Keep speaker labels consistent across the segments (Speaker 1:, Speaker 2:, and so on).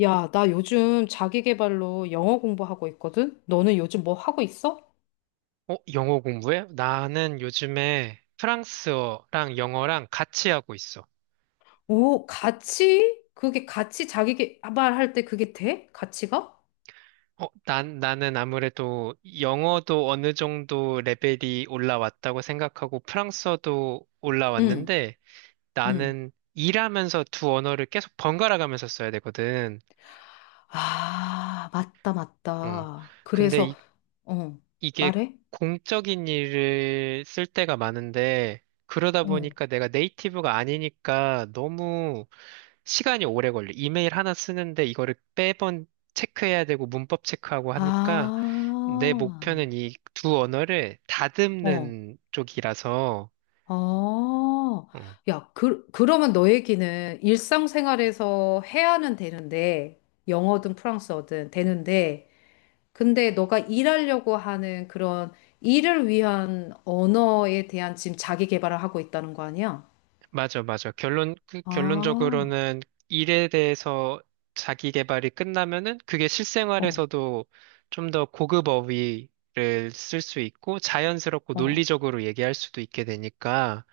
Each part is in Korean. Speaker 1: 야, 나 요즘 자기 계발로 영어 공부하고 있거든? 너는 요즘 뭐 하고 있어?
Speaker 2: 어, 영어 공부해? 나는 요즘에 프랑스어랑 영어랑 같이 하고 있어.
Speaker 1: 오, 같이? 그게 같이 자기 계발할 때 그게 돼? 같이가?
Speaker 2: 어, 나는 아무래도 영어도 어느 정도 레벨이 올라왔다고 생각하고 프랑스어도
Speaker 1: 응,
Speaker 2: 올라왔는데
Speaker 1: 응.
Speaker 2: 나는 일하면서 두 언어를 계속 번갈아 가면서 써야 되거든.
Speaker 1: 아, 맞다,
Speaker 2: 어.
Speaker 1: 맞다. 그래서,
Speaker 2: 근데
Speaker 1: 어,
Speaker 2: 이게
Speaker 1: 말해?
Speaker 2: 공적인 일을 쓸 때가 많은데, 그러다
Speaker 1: 응.
Speaker 2: 보니까 내가 네이티브가 아니니까 너무 시간이 오래 걸려. 이메일 하나 쓰는데 이거를 매번 체크해야 되고 문법 체크하고 하니까 내
Speaker 1: 아,
Speaker 2: 목표는 이 두 언어를
Speaker 1: 어,
Speaker 2: 다듬는 쪽이라서,
Speaker 1: 어.
Speaker 2: 어,
Speaker 1: 야, 그러면 너 얘기는 일상생활에서 해야는 되는데, 영어든 프랑스어든 되는데, 근데 너가 일하려고 하는 그런 일을 위한 언어에 대한 지금 자기 개발을 하고 있다는 거 아니야?
Speaker 2: 맞아, 맞아. 결론, 그
Speaker 1: 아,
Speaker 2: 결론적으로는 일에 대해서 자기 개발이 끝나면은 그게
Speaker 1: 어,
Speaker 2: 실생활에서도 좀 더 고급 어휘를 쓸 수 있고 자연스럽고
Speaker 1: 어,
Speaker 2: 논리적으로 얘기할 수도 있게 되니까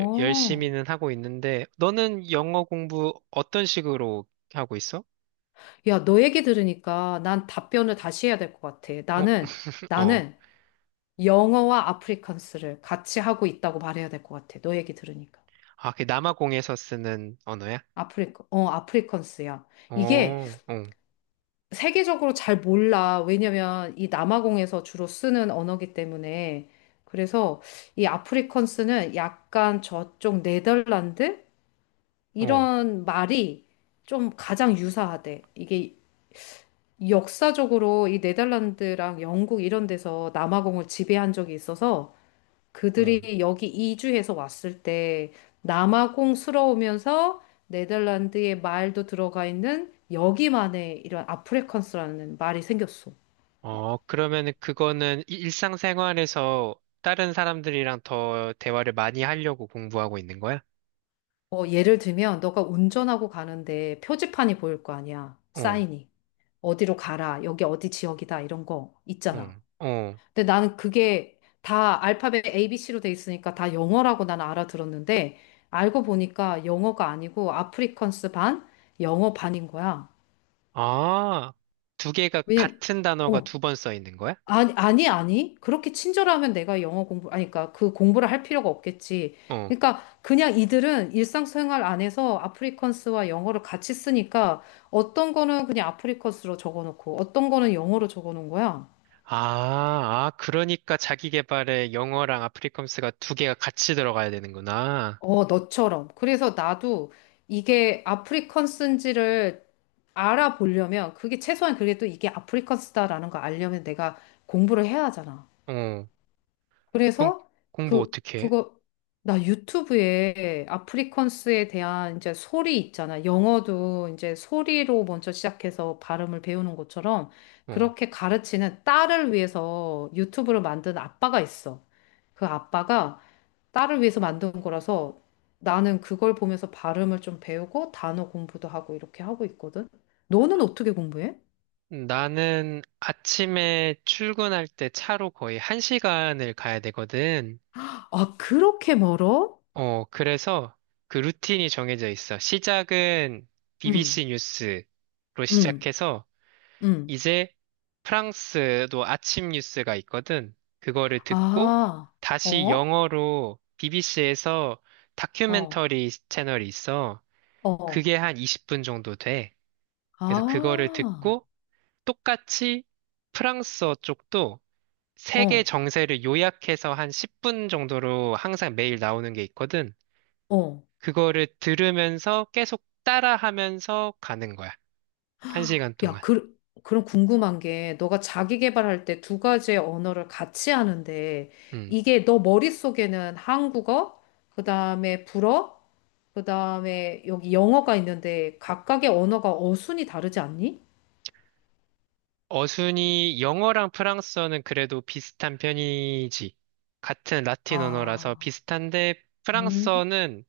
Speaker 2: 열심히는 하고 있는데 너는 영어 공부 어떤 식으로 하고 있어?
Speaker 1: 야, 너 얘기 들으니까 난 답변을 다시 해야 될 것 같아.
Speaker 2: 어,
Speaker 1: 나는,
Speaker 2: 어.
Speaker 1: 나는 영어와 아프리칸스를 같이 하고 있다고 말해야 될 것 같아. 너 얘기 들으니까.
Speaker 2: 아, 그 남아공에서 쓰는 언어야?
Speaker 1: 아프리, 어, 아프리칸스야. 이게
Speaker 2: 어, 어,
Speaker 1: 세계적으로 잘 몰라. 왜냐면 이 남아공에서 주로 쓰는 언어기 때문에. 그래서 이 아프리컨스는 약간 저쪽 네덜란드?
Speaker 2: 어,
Speaker 1: 이런 말이 좀 가장 유사하대. 이게 역사적으로 이 네덜란드랑 영국 이런 데서 남아공을 지배한 적이 있어서
Speaker 2: 어.
Speaker 1: 그들이 여기 이주해서 왔을 때 남아공스러우면서 네덜란드의 말도 들어가 있는 여기만의 이런 아프리컨스라는 말이 생겼어.
Speaker 2: 어, 그러면은 그거는 일상생활에서 다른 사람들이랑 더 대화를 많이 하려고 공부하고 있는 거야?
Speaker 1: 어, 예를 들면, 너가 운전하고 가는데 표지판이 보일 거 아니야.
Speaker 2: 어,
Speaker 1: 사인이. 어디로 가라. 여기 어디 지역이다. 이런 거
Speaker 2: 어,
Speaker 1: 있잖아.
Speaker 2: 어.
Speaker 1: 근데 나는 그게 다 알파벳 ABC로 돼 있으니까 다 영어라고 나는 알아들었는데, 알고 보니까 영어가 아니고 아프리컨스 반, 영어 반인 거야.
Speaker 2: 아, 두 개가
Speaker 1: 왜냐,
Speaker 2: 같은 단어가
Speaker 1: 어,
Speaker 2: 두 번 써 있는 거야?
Speaker 1: 아니. 그렇게 친절하면 내가 영어 공부, 아니, 그러니까 그 공부를 할 필요가 없겠지.
Speaker 2: 어.
Speaker 1: 그러니까 그냥 이들은 일상생활 안에서 아프리컨스와 영어를 같이 쓰니까 어떤 거는 그냥 아프리컨스로 적어놓고 어떤 거는 영어로 적어놓은 거야.
Speaker 2: 아, 아, 그러니까 자기 개발에 영어랑 아프리컴스가 두 개가 같이 들어가야 되는구나.
Speaker 1: 어, 너처럼. 그래서 나도 이게 아프리컨스인지를 알아보려면 그게 최소한 그게 또 이게 아프리컨스다라는 걸 알려면 내가 공부를 해야 하잖아.
Speaker 2: 어, 그럼
Speaker 1: 그래서
Speaker 2: 공부
Speaker 1: 그,
Speaker 2: 어떻게 해?
Speaker 1: 그거, 나 유튜브에 아프리컨스에 대한 이제 소리 있잖아. 영어도 이제 소리로 먼저 시작해서 발음을 배우는 것처럼
Speaker 2: 어.
Speaker 1: 그렇게 가르치는 딸을 위해서 유튜브를 만든 아빠가 있어. 그 아빠가 딸을 위해서 만든 거라서 나는 그걸 보면서 발음을 좀 배우고 단어 공부도 하고 이렇게 하고 있거든. 너는 어떻게 공부해?
Speaker 2: 나는 아침에 출근할 때 차로 거의 한 시간을 가야 되거든.
Speaker 1: 아, 그렇게 멀어?
Speaker 2: 어, 그래서 그 루틴이 정해져 있어. 시작은
Speaker 1: 응,
Speaker 2: BBC 뉴스로
Speaker 1: 응,
Speaker 2: 시작해서
Speaker 1: 응.
Speaker 2: 이제 프랑스도 아침 뉴스가 있거든. 그거를 듣고
Speaker 1: 아,
Speaker 2: 다시
Speaker 1: 어?
Speaker 2: 영어로 BBC에서
Speaker 1: 어,
Speaker 2: 다큐멘터리 채널이 있어.
Speaker 1: 어,
Speaker 2: 그게 한 20분 정도 돼. 그래서 그거를
Speaker 1: 아,
Speaker 2: 듣고 똑같이 프랑스어 쪽도 세계
Speaker 1: 어,
Speaker 2: 정세를 요약해서 한 10분 정도로 항상 매일 나오는 게 있거든.
Speaker 1: 어.
Speaker 2: 그거를 들으면서 계속 따라하면서 가는 거야. 한 시간
Speaker 1: 야,
Speaker 2: 동안.
Speaker 1: 그럼 궁금한 게, 너가 자기 개발할 때 두 가지의 언어를 같이 하는데,
Speaker 2: 음.
Speaker 1: 이게 너 머릿속에는 한국어, 그 다음에 불어, 그 다음에 여기 영어가 있는데, 각각의 언어가 어순이 다르지 않니?
Speaker 2: 어순이 영어랑 프랑스어는 그래도 비슷한 편이지. 같은 라틴 언어라서
Speaker 1: 아,
Speaker 2: 비슷한데
Speaker 1: 음.
Speaker 2: 프랑스어는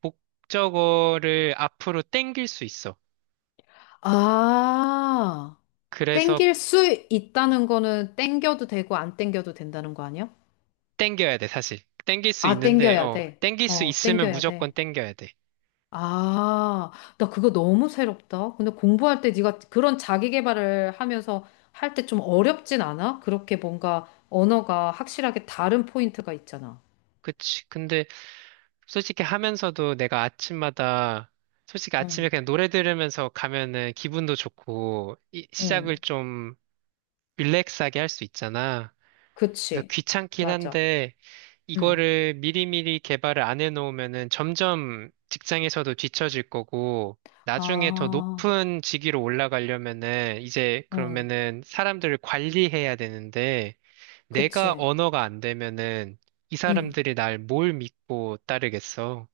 Speaker 2: 목적어를 앞으로 땡길 수 있어.
Speaker 1: 아,
Speaker 2: 그래서
Speaker 1: 땡길 수 있다는 거는 땡겨도 되고, 안 땡겨도 된다는 거 아니야?
Speaker 2: 땡겨야 돼, 사실. 땡길 수
Speaker 1: 아,
Speaker 2: 있는데,
Speaker 1: 땡겨야
Speaker 2: 어,
Speaker 1: 돼.
Speaker 2: 땡길 수
Speaker 1: 어,
Speaker 2: 있으면
Speaker 1: 땡겨야
Speaker 2: 무조건
Speaker 1: 돼.
Speaker 2: 땡겨야 돼.
Speaker 1: 아, 나 그거 너무 새롭다. 근데 공부할 때 네가 그런 자기 개발을 하면서 할 때 좀 어렵진 않아? 그렇게 뭔가 언어가 확실하게 다른 포인트가 있잖아.
Speaker 2: 그치. 근데 솔직히 하면서도 내가 아침마다, 솔직히 아침에
Speaker 1: 응,
Speaker 2: 그냥 노래 들으면서 가면은 기분도 좋고, 시작을
Speaker 1: 응,
Speaker 2: 좀 릴렉스하게 할 수 있잖아. 그래서
Speaker 1: 그치.
Speaker 2: 귀찮긴
Speaker 1: 맞아.
Speaker 2: 한데,
Speaker 1: 응.
Speaker 2: 이거를 미리미리 개발을 안 해놓으면은 점점 직장에서도 뒤처질 거고, 나중에 더
Speaker 1: 아,
Speaker 2: 높은 직위로 올라가려면은, 이제
Speaker 1: 응,
Speaker 2: 그러면은 사람들을 관리해야 되는데, 내가
Speaker 1: 그치.
Speaker 2: 언어가 안 되면은, 이
Speaker 1: 응,
Speaker 2: 사람들이 날 뭘 믿고 따르겠어?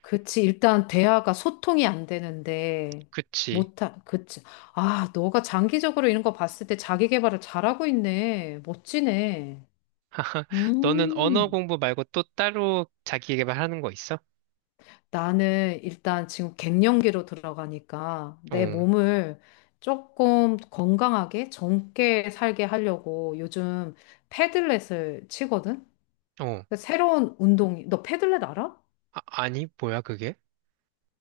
Speaker 1: 그치. 일단 대화가 소통이 안 되는데
Speaker 2: 그치.
Speaker 1: 못하, 그치. 아, 너가 장기적으로 이런 거 봤을 때 자기 개발을 잘하고 있네. 멋지네.
Speaker 2: 너는 언어
Speaker 1: 음.
Speaker 2: 공부 말고 또 따로 자기 개발하는 거 있어?
Speaker 1: 나는 일단 지금 갱년기로 들어가니까
Speaker 2: 어,
Speaker 1: 내 몸을 조금 건강하게 젊게 살게 하려고 요즘 패들렛을 치거든?
Speaker 2: 어.
Speaker 1: 그 새로운 운동이, 너 패들렛 알아?
Speaker 2: 아, 아니, 뭐야, 그게?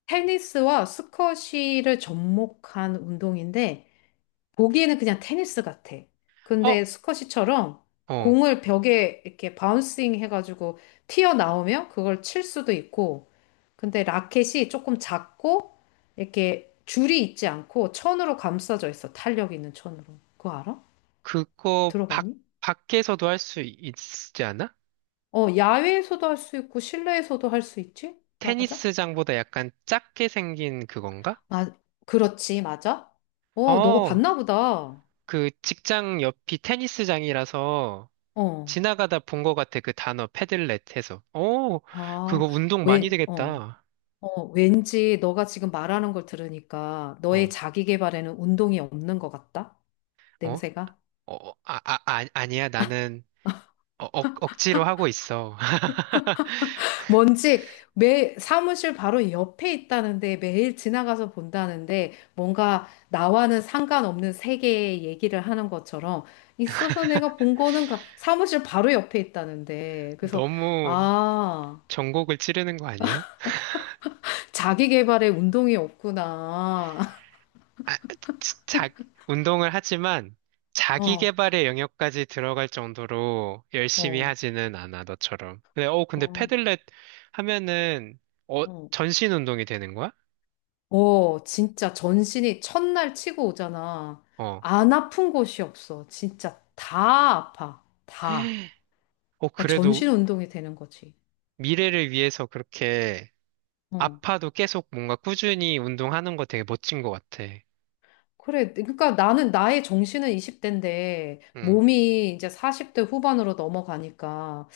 Speaker 1: 테니스와 스쿼시를 접목한 운동인데 보기에는 그냥 테니스 같아. 근데
Speaker 2: 어,
Speaker 1: 스쿼시처럼
Speaker 2: 어.
Speaker 1: 공을 벽에 이렇게 바운싱 해가지고 튀어나오면 그걸 칠 수도 있고, 근데 라켓이 조금 작고, 이렇게 줄이 있지 않고 천으로 감싸져 있어. 탄력 있는 천으로. 그거 알아?
Speaker 2: 그거 밖,
Speaker 1: 들어봤니?
Speaker 2: 밖에서도 할 수 있지 않아?
Speaker 1: 어, 야외에서도 할 수 있고, 실내에서도 할 수 있지? 맞아?
Speaker 2: 테니스장보다 약간 작게 생긴 그건가?
Speaker 1: 아, 그렇지, 맞아? 어, 너가
Speaker 2: 어,
Speaker 1: 봤나 보다.
Speaker 2: 그 직장 옆이 테니스장이라서
Speaker 1: 어.
Speaker 2: 지나가다 본 거 같아. 그 단어 패들렛 해서. 어,
Speaker 1: 아,
Speaker 2: 그거 운동 많이
Speaker 1: 왜, 어.
Speaker 2: 되겠다.
Speaker 1: 어, 왠지 너가 지금 말하는 걸 들으니까 너의
Speaker 2: 어,
Speaker 1: 자기 개발에는 운동이 없는 것 같다?
Speaker 2: 어?
Speaker 1: 냄새가?
Speaker 2: 어, 어, 아, 아, 아, 아니야. 나는 억지로 하고 있어.
Speaker 1: 뭔지 매 사무실 바로 옆에 있다는데 매일 지나가서 본다는데 뭔가 나와는 상관없는 세계의 얘기를 하는 것처럼 있어서 내가 본 거는 가- 사무실 바로 옆에 있다는데 그래서
Speaker 2: 너무
Speaker 1: 아,
Speaker 2: 전곡을 찌르는 거 아니야?
Speaker 1: 자기 개발에 운동이 없구나.
Speaker 2: 아, 자, 자- 운동을 하지만 자기
Speaker 1: 어,
Speaker 2: 개발의 영역까지 들어갈 정도로 열심히
Speaker 1: 어,
Speaker 2: 하지는 않아, 너처럼. 근데
Speaker 1: 어,
Speaker 2: 패들렛 하면은, 어,
Speaker 1: 어.
Speaker 2: 전신 운동이 되는 거야?
Speaker 1: 어, 진짜 전신이 첫날 치고 오잖아.
Speaker 2: 어,
Speaker 1: 안 아픈 곳이 없어. 진짜 다 아파. 다.
Speaker 2: 어,
Speaker 1: 그러니까
Speaker 2: 그래도
Speaker 1: 전신 운동이 되는 거지.
Speaker 2: 미래를 위해서 그렇게
Speaker 1: 어.
Speaker 2: 아파도 계속 뭔가 꾸준히 운동하는 거 되게 멋진 것 같아.
Speaker 1: 그래. 그러니까 나는 나의 정신은 20대인데
Speaker 2: 응.
Speaker 1: 몸이 이제 40대 후반으로 넘어가니까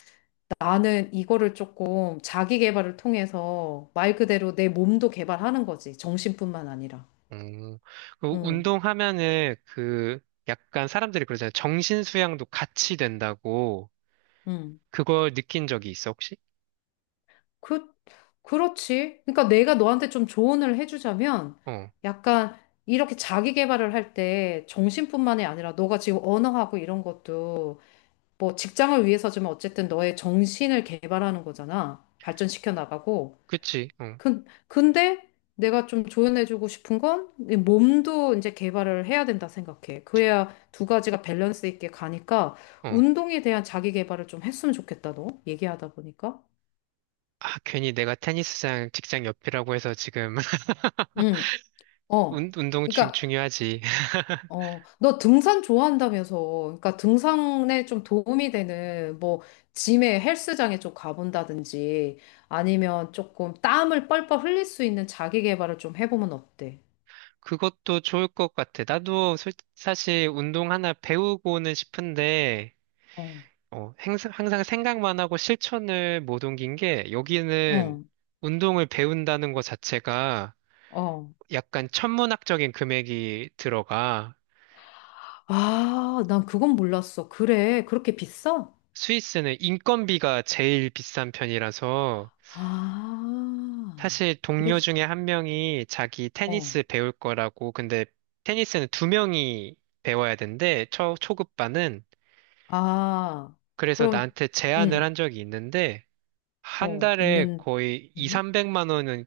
Speaker 1: 나는 이거를 조금 자기 개발을 통해서 말 그대로 내 몸도 개발하는 거지. 정신뿐만 아니라.
Speaker 2: 음, 그
Speaker 1: 응.
Speaker 2: 운동하면은 그 약간 사람들이 그러잖아요. 정신 수양도 같이 된다고
Speaker 1: 응.
Speaker 2: 그걸 느낀 적이 있어, 혹시?
Speaker 1: 그, 그렇지. 그러니까 내가 너한테 좀 조언을 해주자면
Speaker 2: 어,
Speaker 1: 약간 이렇게 자기 개발을 할 때 정신뿐만이 아니라 너가 지금 언어하고 이런 것도 뭐 직장을 위해서지만 어쨌든 너의 정신을 개발하는 거잖아. 발전시켜 나가고.
Speaker 2: 그치, 어,
Speaker 1: 근데 내가 좀 조언해주고 싶은 건이 몸도 이제 개발을 해야 된다 생각해. 그래야 두 가지가 밸런스 있게 가니까
Speaker 2: 어.
Speaker 1: 운동에 대한 자기 개발을 좀 했으면 좋겠다, 너. 얘기하다 보니까.
Speaker 2: 아, 괜히 내가 테니스장 직장 옆이라고 해서 지금
Speaker 1: 응, 어.
Speaker 2: 운동 중,
Speaker 1: 그러니까
Speaker 2: 중요하지.
Speaker 1: 어, 너 등산 좋아한다면서. 그러니까 등산에 좀 도움이 되는 뭐 짐에 헬스장에 좀 가본다든지 아니면 조금 땀을 뻘뻘 흘릴 수 있는 자기 개발을 좀 해보면 어때?
Speaker 2: 그것도 좋을 것 같아. 나도 사실 운동 하나 배우고는 싶은데,
Speaker 1: 어,
Speaker 2: 어, 항상 생각만 하고 실천을 못 옮긴 게 여기는
Speaker 1: 응,
Speaker 2: 운동을 배운다는 것 자체가
Speaker 1: 어.
Speaker 2: 약간 천문학적인 금액이 들어가.
Speaker 1: 아, 난 그건 몰랐어. 그래, 그렇게 비싸?
Speaker 2: 스위스는 인건비가 제일 비싼 편이라서
Speaker 1: 아,
Speaker 2: 사실 동료
Speaker 1: 그래서,
Speaker 2: 중에 한 명이 자기
Speaker 1: 어.
Speaker 2: 테니스 배울 거라고. 근데 테니스는 두 명이 배워야 된대. 초급반은.
Speaker 1: 아,
Speaker 2: 그래서
Speaker 1: 그럼,
Speaker 2: 나한테 제안을
Speaker 1: 응,
Speaker 2: 한 적이 있는데 한
Speaker 1: 어,
Speaker 2: 달에
Speaker 1: 있는,
Speaker 2: 거의 2,
Speaker 1: 응?
Speaker 2: 300만 원은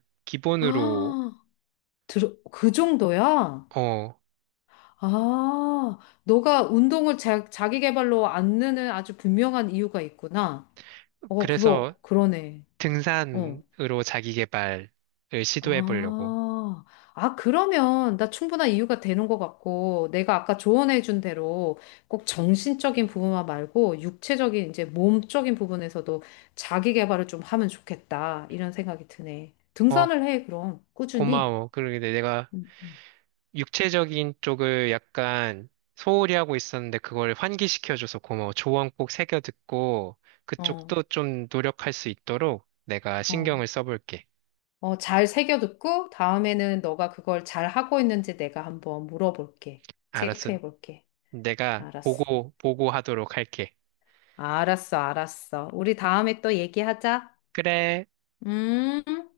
Speaker 2: 기본으로.
Speaker 1: 아, 들, 그 정도야?
Speaker 2: 어.
Speaker 1: 아, 너가 운동을 자기 개발로 안 느는 아주 분명한 이유가 있구나. 어,
Speaker 2: 그래서
Speaker 1: 그거, 그러네. 어.
Speaker 2: 등산으로 자기 개발을 시도해 보려고.
Speaker 1: 아, 아, 그러면 나 충분한 이유가 되는 것 같고, 내가 아까 조언해준 대로 꼭 정신적인 부분만 말고, 육체적인, 이제 몸적인 부분에서도 자기 개발을 좀 하면 좋겠다. 이런 생각이 드네.
Speaker 2: 어,
Speaker 1: 등산을 해, 그럼. 꾸준히.
Speaker 2: 고마워. 그러게 내가
Speaker 1: 음, 음.
Speaker 2: 육체적인 쪽을 약간 소홀히 하고 있었는데 그걸 환기시켜줘서 고마워. 조언 꼭 새겨 듣고
Speaker 1: 어,
Speaker 2: 그쪽도 좀 노력할 수 있도록 내가
Speaker 1: 어.
Speaker 2: 신경을 써볼게.
Speaker 1: 어, 잘 새겨 듣고 다음에는 너가 그걸 잘 하고 있는지 내가 한번 물어볼게.
Speaker 2: 알았어.
Speaker 1: 체크해 볼게.
Speaker 2: 내가
Speaker 1: 알았어.
Speaker 2: 보고하도록 할게.
Speaker 1: 알았어, 알았어. 우리 다음에 또 얘기하자.
Speaker 2: 그래.
Speaker 1: 음.